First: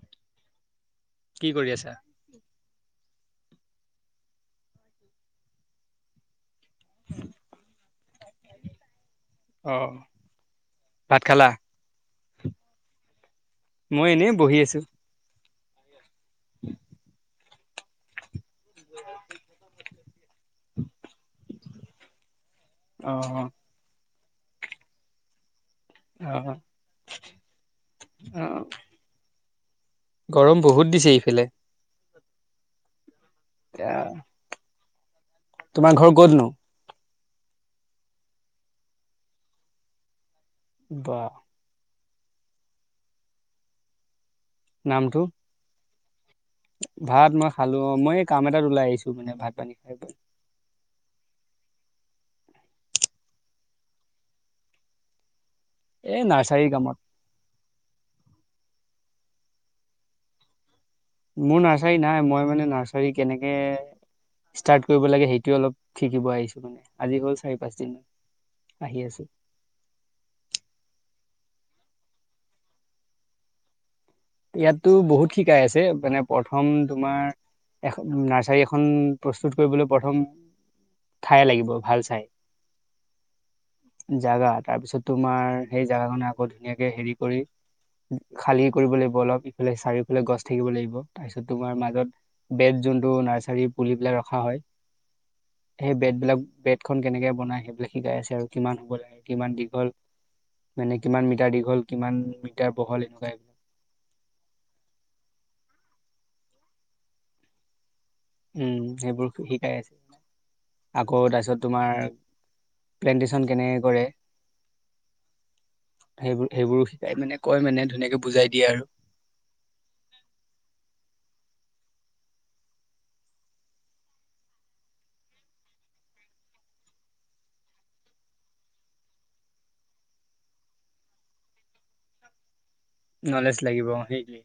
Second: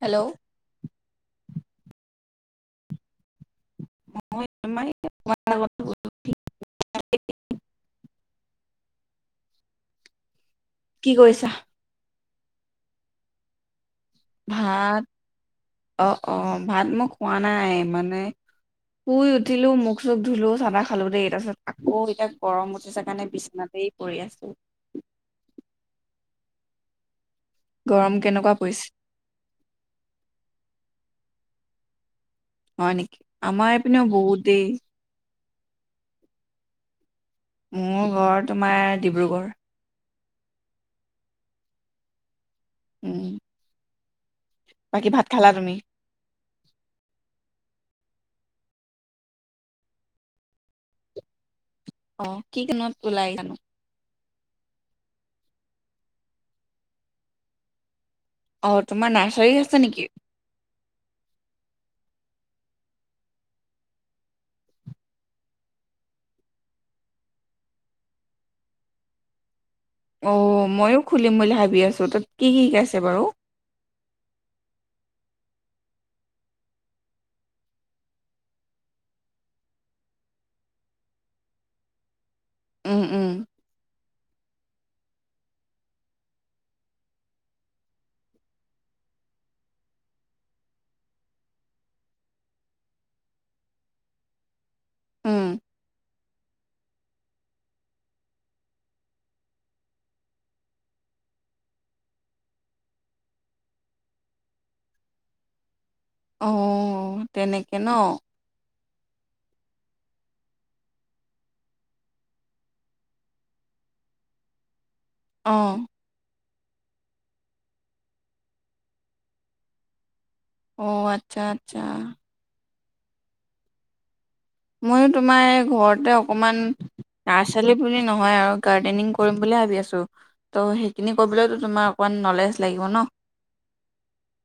Hello কি কৰি আছা। [unintelligible] [unintelligible] অ কি ভাত খালা? কৰিছা মই এনেই বহি আছো। ভাত অ অ ভাত মই খোৱা নাই মানে শুই উঠিলো মুখ চুখ ধুলো চাহ চাহ খালো দেই তাৰপিছত আকৌ এতিয়া গৰম উঠিছে কাৰণে অ'। বিছনাতেই পৰি আছো অ গৰম কেনেকুৱা অ', পৰিছে। গৰম বহুত দিছে ইফালে। হয় নেকি আমাৰ এই পিনেও বহুত দেই তোমাৰ ঘৰ ক'তনো মোৰ ঘৰ তোমাৰ ডিব্ৰুগড় বাহ উম বাকী নামটো? ভাত খালা তুমি ভাত মই খালো অ মই কাম এটাত ওলাই আহিছো মানে ভাত পানী খাই বৈ অ কি কামত ওলাই আহিলা নো এই নাৰ্চাৰী কামত অ তোমাৰ নাৰ্চাৰী আছে নেকি মোৰ নাৰ্চাৰী নাই মই মানে নাৰ্চাৰী কেনেকে ষ্টাৰ্ট কৰিব লাগে সেইটোৱে অলপ শিকিব আহিছো মানে আজি হ'ল চাৰি পাঁচ দিন আহি আছো অ ময়ো খুলিম বুলি ভাবি আছো তাত কি কি শিকাইছে বাৰু ইয়াতো বহুত শিকাই আছে মানে প্ৰথম তোমাৰ এ নাৰ্চাৰী এখন প্ৰস্তুত কৰিবলৈ প্ৰথম ঠাই লাগিব ভাল চাই উম উম জোগা তাৰ পিছত তোমাৰ সেই জাগাখনে আকৌ ধুনীয়াকে হেৰি কৰি খালী কৰিব লাগিব। বল ইফালে চাৰিওফালে গছ থাকিব লাগিব তাৰপিছত তোমাৰ মাজত বেড যোনটো নাৰ্চাৰী পুলিবিলাক ৰখা হয় উম সেই বেড এইবিলাক বেড খন কেনেকে বনাই সেইবিলাক শিকাই আছে আৰু কিমান হ'ব লাগে কিমান দীঘল মানে কিমান মিটাৰ দীঘল কিমান মিটাৰ বহল এনেকুৱা অ তেনেকে ন উম সেইবোৰ শিকাই আছে আকৌ তাৰপিছত তোমাৰ প্লেনটেশ্যন কেনেকে কৰে। অ সেই সেইবোৰো শিকাই মানে কয় মানে ধুনীয়াকে বুজাই দিয়ে আৰু অ আচ্ছা আচ্ছা ময়ো তোমাৰ এই ঘৰতে অকণমান নাৰ্চালি বুলি নহয় আৰু গাৰ্ডেনিং কৰিম বুলি ভাবি আছো ত' সেইখিনি কৰিবলৈতো তুমাৰ অকমান নলেজ লাগিব ন নলেজ লাগিব সেই কি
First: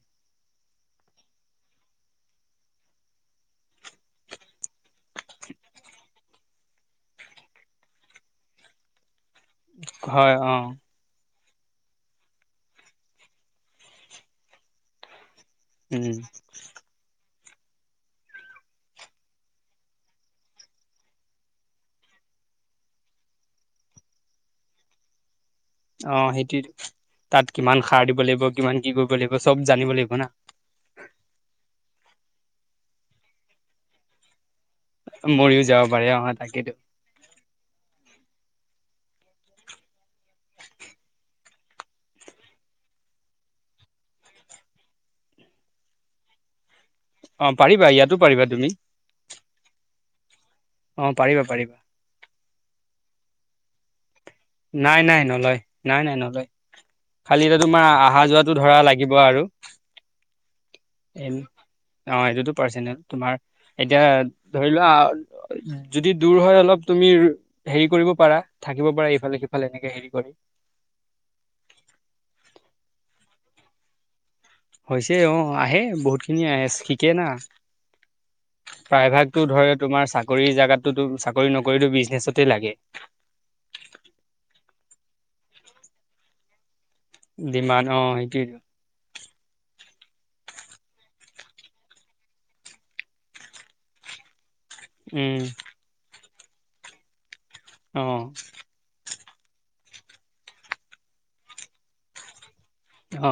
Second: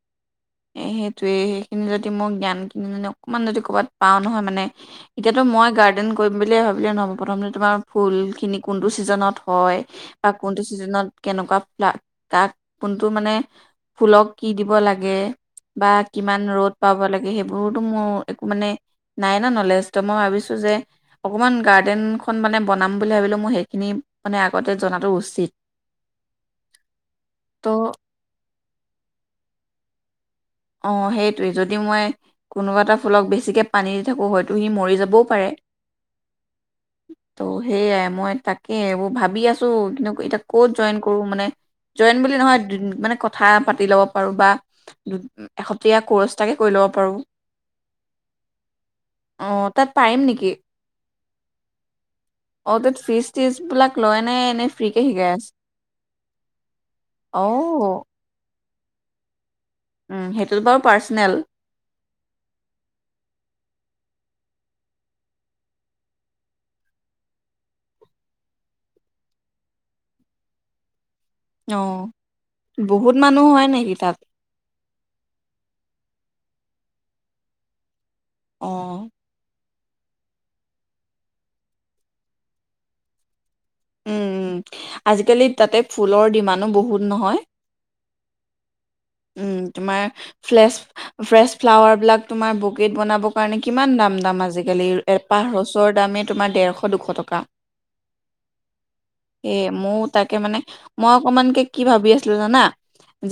এ সেইটোৱে সেইখিনি যদি মই জ্ঞান কিনি অকণমান যদি ক'ৰবাত পাওঁ নহয় মানে এতিয়াতো মই গাৰ্ডেন কৰিম ব বুলি ভাবিলে নহ'ব প্ৰথম তোমাৰ ফুল খিনি কোনটো ছিজনত হয় বা হয় অ কোনটো চিজনত কেনেকুৱা তাক কোনটো মানে ফুলক কি দিব লাগে [unintelligible] বা উম কিমান ৰ'দ পাব লাগে সেইবোৰতো মোৰ একো মানে নাই মই ভিছো যে অক গ্ন মানে বন বুলি ভাবিলো ম সেইখিনি মানে আগতে জনাটো উচিত অ সেইটো তাত কিমান ত' সাৰ দিব লাগিব কিমান কি কৰিব লাগিব চব জানিব লাগিব না অ সেইটোৱে যদি মই কোনোবা এটা ফুলক বেছিকে পানী দি থাকো হয়তো তুহি মৰি যাবও পাৰে মৰিও যাব পাৰে অ তাকেইতো ত' সোই মই তাকে এইবোৰ ভাবি আছো কিন্তু এতিয়া ক'ত জইন কৰো মানে জইন বুলি নহয় মানে কথা পাতি ল'ব পাৰো বা এহতীয়া ক'ৰ্চটাকে কৰি ল'ব পাৰো অ পাৰিবা ইয়াতো পাৰিবা তুমি অ তাত পাৰিম নেকি অ পাৰিবা পাৰিবা ফিচ টিজ বিলাক লয় [unintelligible] নাই ফ্ৰীকে নাই শিকাই আছে নলয় নাই নাই নলয় খালি অ এতিয়া তোমাৰ অহা যোৱাটো ধৰা লাগিব আৰু উ সেইটোতো বাৰু পাৰ্চনেল অ এইটোতো পাৰ্চনেল তোমাৰ এতিয়া ধৰি লোৱা যদি দূৰ হয় অলপ তুমি হেৰি কৰিব পাৰা থাকিব পাৰা ইফালে সিফালে এনেকে হেৰি কৰি অ বহুত মানুহ হয় নেকি তাত হৈছে অ আহে বহুত খিনি আহে শিকে না অ প্ৰায় ভাগতটো ধৰে তোমাৰ চাকৰি জোগাতো চাকৰি নকৰিতো বিজনেছতে লাগে উম উম আজিকালি তাতে ফুলৰ ডিমা বহুত নহয় দিমান অ সেইটোৱে দো উম [unintelligible] তোমাৰ ফ্ৰেছ ফ্ৰেছ ফ্লাৱাৰ বিলাক তোমাৰ বোকিত বনাবৰ কাৰণে কিমান দাম দাম আজি আজিকালি উম এপাহ ৰচৰ দামে তোমাৰ দেৰশ দুশ টকা অ এ মোৰ তাকে মানে মই অকমানকে কি ভাবি আছিলো জানা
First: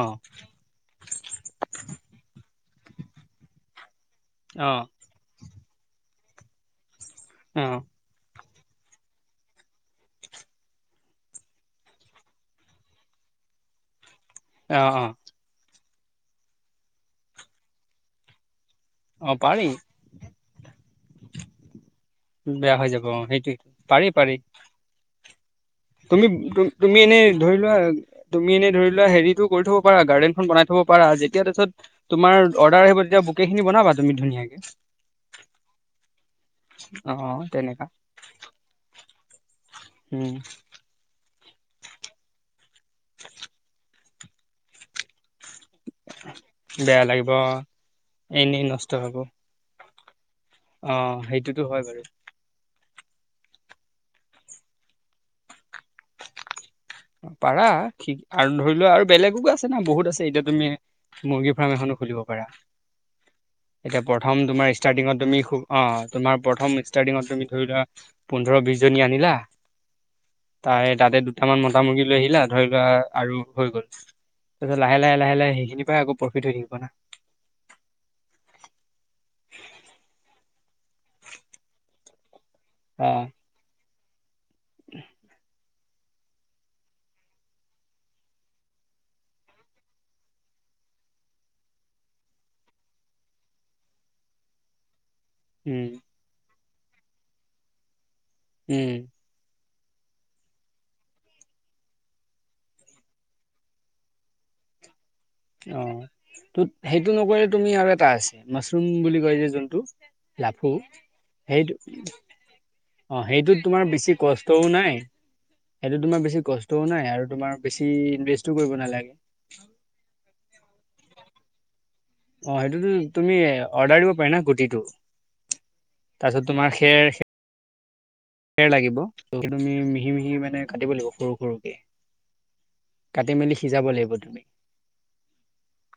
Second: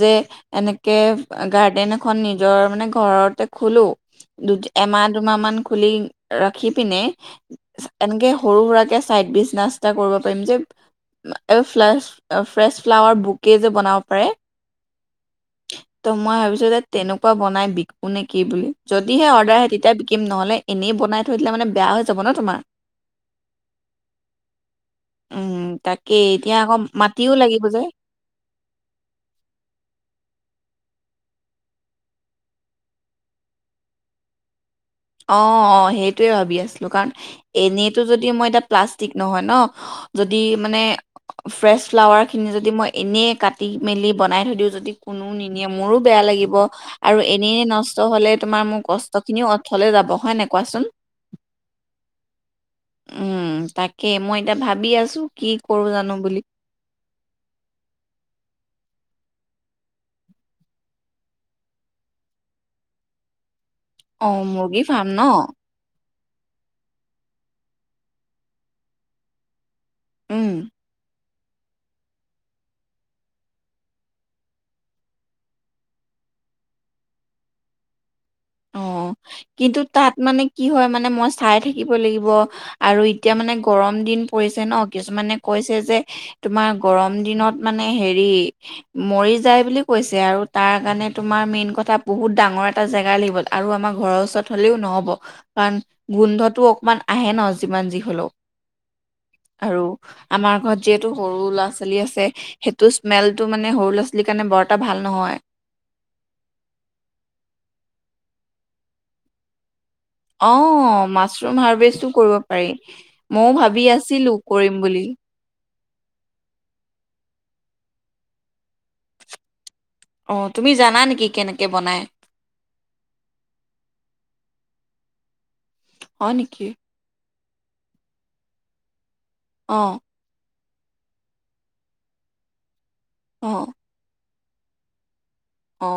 যে এনেকে গাৰ্ডেন এখন নিজৰ মানে ঘৰতে খোলো দু অ', এমাহ দুমাহ মান খুলি ৰাখি পিনে অ', এনেকে সৰু সুৰাকৈ ছাইড বিজনাছ চ কৰিব পাৰিম যে ফ্ ফ্ৰেছ ফ্লাৱাৰ বুকে যে বনাব পাৰে অ অ ত মই ভাবিছো ত তেনেকুৱা বনাই বিকো নে কি বুলি যদিহে অ', অৰ্ডাৰ পাৰি আহে তেতিয়া বিকিম নহ'লে এনেই বনাই থৈ দিলে মানে বেয়া হৈ যাব ন তোমাৰ সেইটো পাৰি পাৰি উম তাকে তুমি এতিয়া আকৌ তুমি এনে মাটিও ধৰি লাগিব লোৱা যে তুমি এনেই ধৰি লোৱা হেৰিটো কৰি থব পাৰা গাৰ্ডেনখন বনাই থব যেতিয়া তাৰপিছত অৰ্ডাৰ আহিব তেতি বুকে খিনি বনাবা তুমি ধুনীয়াকে অ অ সেইটোৱে ভাবি আছিলো কাৰণ অ', তেনেকা এনেইটো যদি মই এতিয়া প্লাতিক নহয় ন উম, যদি মানে ফ্ৰেছ ফ্লাৱাৰ খিনি যদি যদি মই এনেই কাটি মেলি বনাই থৈ দিওঁ যদি কোনো মোৰো বেয়া লাগিব বেয়া আৰু লাগিব এনেই অ', নষ্ট হলে তোমাৰ এনেই মোৰ কষ্ট খিনিও অথলে যাব হয় নে অঁ সেইটোতো হয় বাৰু। উম তাকেই মই এতিয়া ভাবি আছো কি কৰো জানো বুলি। পাৰা কি আৰু ধৰি লোৱা আৰু বেলেগকো আছে না বহুত আছে, এতিয়া তুমি মুৰ্গী ফাৰ্ম এখনত- খুলিব পাৰা। [unintelligible] [inaudible] এতিয়া প্ৰথম তোমাৰ মুৰ্গী ফাৰ্ম ষ্টাৰ্টিঙত ন তুমি খুব অঁ- তোমাৰ প্ৰথম ষ্টাৰ্টিঙত তুমি ধৰি লোৱা পোন্ধৰ বিশ জনী আনিলা- উম তাৰে তাতে দুটামান মতা মুৰ্গী লৈ আহিলা ধৰি লোৱা আৰু হৈ গ'ল। তাৰপিছত লাহে লাহে লাহে লাহে সেইখিনিৰ পৰাই আকৌ প্ৰফিট হৈ থাকিব না। [unintelligible] অঁ কিন্তু তাত মানে কি হয় মানে মই চাই থাকিব লাগিব- আৰু এতিয়া অ' মানে গৰম- দিন পৰিছে ন কিছুমানে কৈছে যে তোমাৰ গৰম দিনত মানে হেৰি- মৰি যায় বুলি কৈছে আৰু তাৰ কাৰণে তোমাৰ মেইন কথা বহুত ডাঙৰ এটা জেগা লাগিব। আৰু আমাৰ ঘৰৰ ওচৰত হ'লেও নহব কাৰণ উম গোন্ধটো অকমান আহে ন যিমান যি হলেও। উম। আৰু আমাৰ ঘৰত যিহেতু সৰু ল'ৰা ছোৱালী আছে, সেইটো স্মেলটো মানে সৰু ল'ৰা ছোৱালীৰ কাৰণে- বৰ এটা ভাল নহয়। অঁ ত সেইটো নকৰিলে তুমি আৰু এটা আছে মাছৰুম বুলি কয় যে যোনটো। অঁ লাফু মাছৰুম সেইটো হাৰ্ভেষ্টো কৰিব পাৰি। অ' মইয়ো সেইটোত তোমাৰ ভাবি বেছি আছিলো কষ্টও কৰিম নাই বুলি। [unintelligible] সেইটো তোমাৰ বেছি কষ্টও নাই আৰু তোমাৰ বেছি ইনভেষ্টো কৰিব নালাগে। অ তুমি জানা নেকি কেনেকে বনাই। অঁ সেইটোতো তুমি অৰ্ডাৰ দিব পাৰি না গুটিটো। হয় তাৰপিছত নেকি? তোমাৰ খেৰ- খেৰ লাগিব। তাৰপিছত তুমি অ', মিহি মিহি মানে কাটিব লাগিব সৰু সৰুকে। কাটি মেলি সিজাব লাগিব তুমি। অঁ।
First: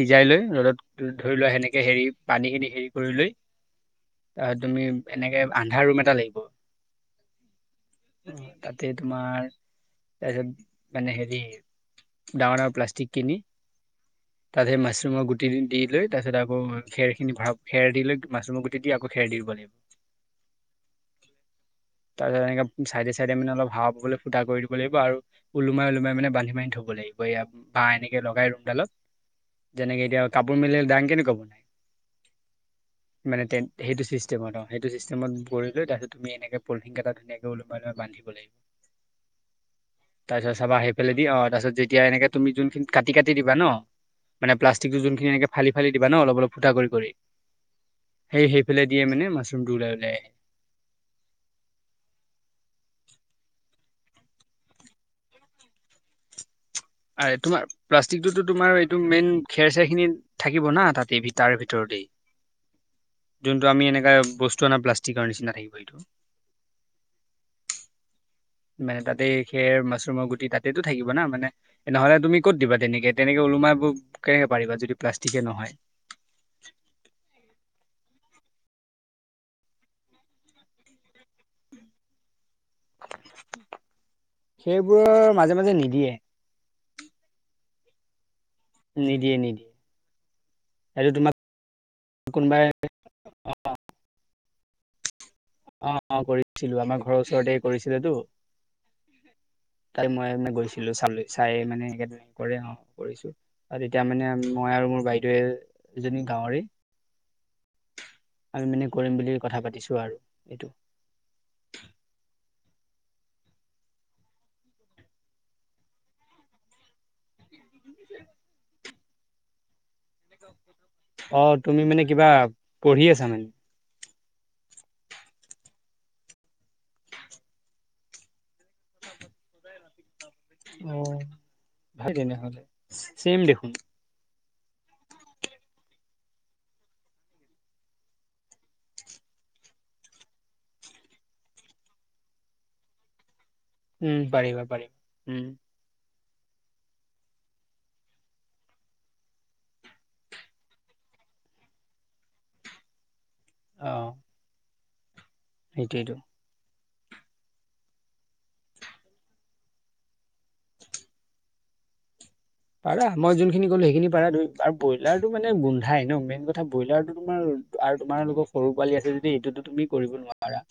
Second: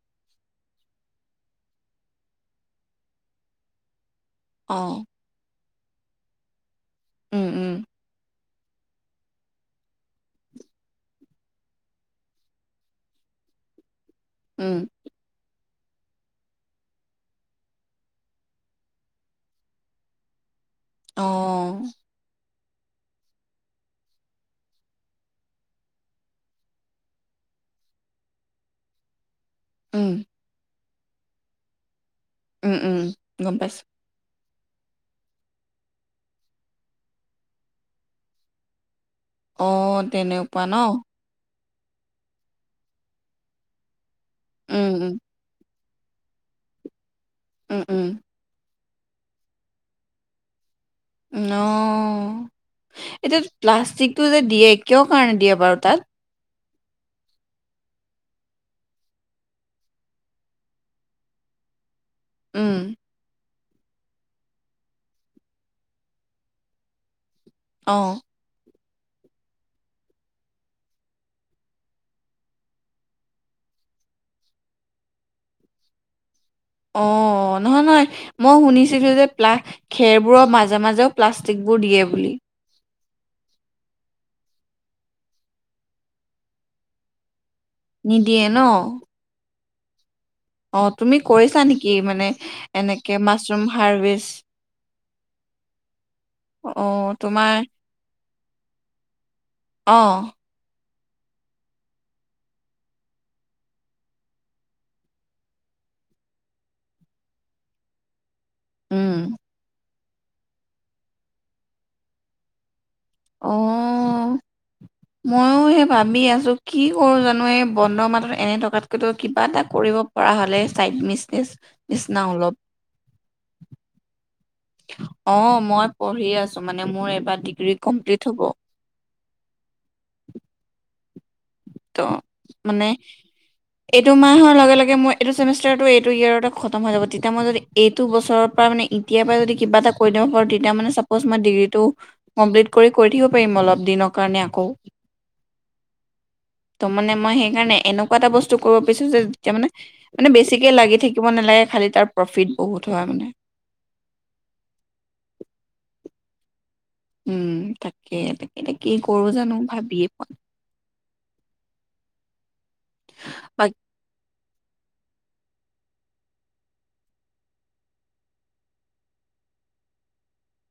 সিজাই লৈ ৰ'দত ধৰি লোৱা সেনেকে হেৰি পানীখিনি হেৰি কৰি লৈ- তুমি অ', এনেকে আন্ধা ৰুম এটা লাগিব। উম উম। উম তাতে তোমাৰ- তাৰ পিছত মানে হেৰি ডাঙৰ ডাঙৰ প্লাষ্টিক কিনি- তাত উম, সে মাছৰুমৰ গুটি দি - লৈ তাৰ পিছত আকৌ খেৰ খিনি ভাল খেৰ দি লৈ মাছৰুমৰ গুটি দি আকৌ খেৰ দি দিব লাগিব। [unintelligible] অঁ। তাৰপিছত এনেকে চাইডে চাইডে মানে অলপ হাৱা বাবলৈ ফুটা কৰি দিব লাগিব আৰু ওলমাই ওলোমাই মানে বান্ধি বান্ধি থ'ব লাগিব ইয়া- [unintelligible] বা এনেকে লগাই ৰুমডালত- [unintelligible] যেনেকে উম, এতিয়া কাপোৰ মেলে দাং কেনেকুৱা বনাই উম, উম, মানে গম তে পাইছো। সেইটো চি। চিষ্টেমত অ, সেইটো ছিষ্টেমত কৰিলে তাৰপিছত- তুমি এনেকে পলথিং কেইটা ধুনীয়াকে ওলমাই লৈ বান্ধিব লাগিব। অ', তাৰপিছত তেনেকুৱা ন? চাবা আহি পেলাই দি অঁ তাৰপিছত- যেতিয়া এনেকে তুমি যোনখিনি কাটি কাটি দিবা ন মানে উম, প্লাষ্টিক উম, যোনখিনি এনেকে ফালি- ফালি দিবা ন অলপ অলপ ফুটা কৰি কৰি উম, উম, সেই সেই পেলাই দিয়ে মানে মাছৰুমটো ওলাই ওলাই আহে। ন। এতিয়া প্লাষ্টিকটো যে দিয়ে কিয় কাৰণে দিয়ে বাৰু তাত? আৰু তোমাৰ প্লাষ্টিকটোতো তোমাৰ এইটো মেইন খেৰ চেৰ খিনি থাকিব না তা এই তাৰ ভিতৰতেই। উম। যোনটো আমি এনেকা বস্তু আনা প্লাষ্টিকৰ নিচিনা থাকিব সেইটো অ মানে তাতে খেৰ মাছৰুমৰ গুটি তাতেটো থাকিব না মানে নহলে তুমি ক'ত দিবা তেনেকে তেনেকে ওলো মাইবব কেনেকে পাৰিবা যদি প্লাষ্টিকে নহয় [unintelligible] সি কৈছে যে খেৰবোৰৰ মাজে মাজেও প্লাষ্টিক বোৰ দিয়ে বুলি সেইবোৰৰ মাজে মাজে নিদিয়ে নিদিয়ে ন নিদিয়ে নিদিয়ে অ সেইটো তুমি তোমাক কৰিছা নেকি মানে কোনোবাই এনেকে মাছৰুম হাৰ্ভিচ অ অ কৰিছিলোঁ অ আমাৰ ঘৰৰ তোমাৰ ওচৰতে কৰিছিলেতো অ তাতে মই মানে গৈছোঁ ছিলো চাল চাই মানে এনেকে কৰে অ কৰিছো আৰু তেতিয়া মানে মই আৰু মোৰ বাইদেউৱে [unintelligible] এজনী গাঁৱৰে [inaudible] আমি মানে উম কৰিম বুলি কথা পাতিছো আৰু এইটো অহ ময়ো সেই ভাবি আছো কি কৰো জানো এই বন্ধ মাহত এনে থকাতকৈতো কিবা এটা কৰিব [unintelligible] পৰা হ'লে ছাইড মিচ অ তুমি মানে নিচিনা কিবা অলপ পঢ়ি আছা মানে অ মই পঢ়ি আছো মানে মোৰ এইবাৰ ডিগ্ৰী কমপ্লিট হ'ব অ ত ভালে দেছোন মানে চেম দেখোন এইটো মাহৰ লগে লগে মই এইটো চেমিষ্টাৰটো এইটো ইয়াতে খতম হৈ যাব তেতিয়া মই যদি এইটো বছৰৰ পৰা মানে এতিয়াৰ পৰা যদি কিবা এটা কৰিদিব পাৰো তেতিয়া মানে চাপৰচ মই ডিগ্ৰীটো কমপ্লিট কৰি থাকিব [unintelligible] পাৰিম অলপ দিনৰ উম কাৰণে পাৰিবা আকৌ পাৰিবা উম ত মানে মই সেইকাৰণে এনেকুৱা এটা বস্তু কৰিব বিছাৰিছো যেতিয়া মানে মানে বেছিকে লাগি থাকিব নালাগে খালি তাৰ প্ৰফিট বহুত হয় মানে অহ সেইটোৱেইটো উম তাকে তাকে কি কৰো জানো ভাবিয়ে পোৱা নাই [inaudible] পাৰা মই যোনখিনি বাক ক'লো সেইখিনি পাৰা ধ আৰু ব্ৰইলাৰ মানে গোন্ধাই ন মেইন কথা ব্ৰইলাৰতো তোমাৰ আৰু তোমাৰ লগৰ সৰু পোৱালি আছে যদি এইটোতো তুমি কৰিব নোৱাৰা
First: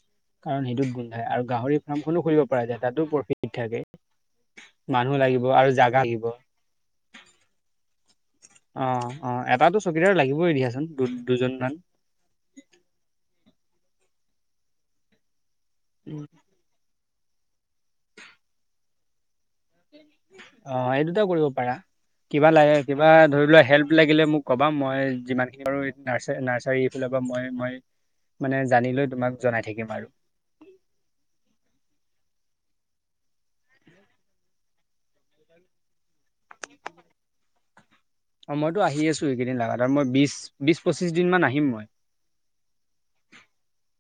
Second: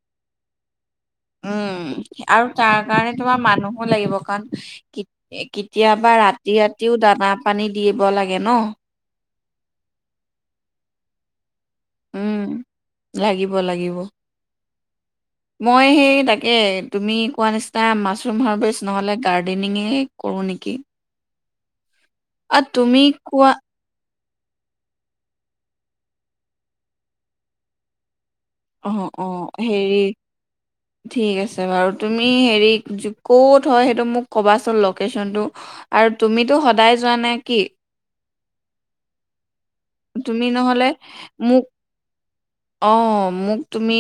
কাৰণ সেইটো গু উম আৰু তাৰ কাৰণে তোমাৰ প্ৰফিট থাকে মানুহো লাগিব কাৰণ মানুহ লাগিব আৰু জাগা কেতিয়াবা লাগিব ৰাতি ৰাতিও দানা পানী দিব লাগে ন অ অ এটাটো চকীদাৰ লাগিবই দিয়াচোন দু দুজনমান। উম লাগিব লাগিব মই সেই তাকে তুমি কোৱা নিচিনা মাছৰুম হাৰ বেষ্ট নহ'লে গাৰ্ডেনিঙে কৰো অ নেকি এই দুটা কৰিব পাৰা কিবা লা আৰু তুমি কোৱা ধৰিলোৱা সেলপ লাগিলে মোক [unintelligible] ক'বা মই যিমানখিনি পাৰো নাৰ নাৰ্চাৰীফাল পৰা মই মই মানে জানি অঁ লৈ অঁ তোমাক জনাই থাকিম হেৰি আৰু ঠিক আছে বাৰু তুমি হেৰি ক'ত হয় সেইটো মোক ক'বাচোন লকেশ্যনটো আ [unintelligible] আৰু তুমিতো সদায় যোৱা নে কি অ মইতো আহি আছো এইকেইদিন লগাগাত আৰু মই বিশ তুমি বিশ পঁচিশ দিন মান আহিম মই অ মোক তুমি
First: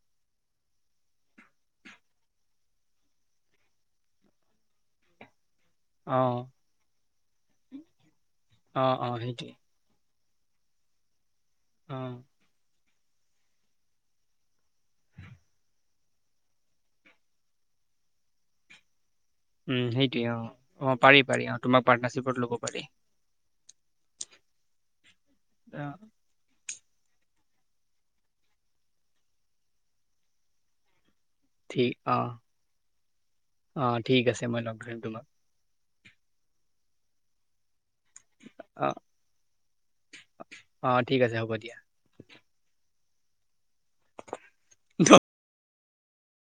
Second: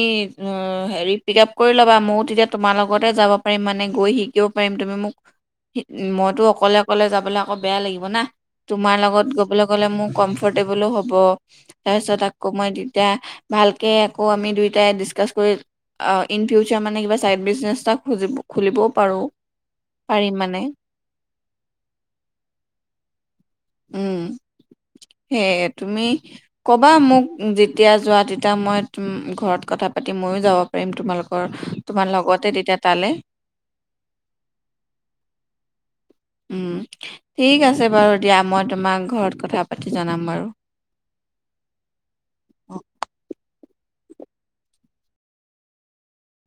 হেৰি পিক আপ কৰি ল'বা ময়ো তেতিয়া তোমাৰ লগতে যাব পাৰিম মানে গৈ শিকিব পাৰিম তুমি মোক অ', মইতো অকলে অকলে যাবলৈ আকৌ বেয়া লাগিব না তোমাৰ অ', অ', লগত সেইটোৱে গবলৈ গলে মোক কম ফৰ্টেবলো হ'ব তাৰপিছত অ', আকৌ মই [unintelligible] এতিয়া ভালকে আকৌ আমি দুয়োটাই ডিচকাচ কৰি ইন ফিউচাৰ মানে কিবা ছাইড বিজনেছ এটা খুজিব খুলিবও পাৰোঁ [unintelligible] উ সেইটোৱে অ অ পাৰি পাৰি অ তোমাৰ পাৰ্টনাৰশ্বিপত লব পাৰি। উম সে অ', তুমি ক'বা মোক যেতিয়া যোৱা তেতিয়া মই ঘৰত কথা পাতি ময়ো যাব পাৰিম তোমালোকৰ ঠিক তোমাৰ অ', লগতে তেতিয়া তালে অ', ঠিক আছে মই লগ ধৰিম তোমাক উম ঠিক আছে আছে বাৰু দিয়া মই অ', তোমাক ঘৰত কথা পাতি জনাম বাৰু অ', ঠিক আছে হ'ব দিয়া। উ ধ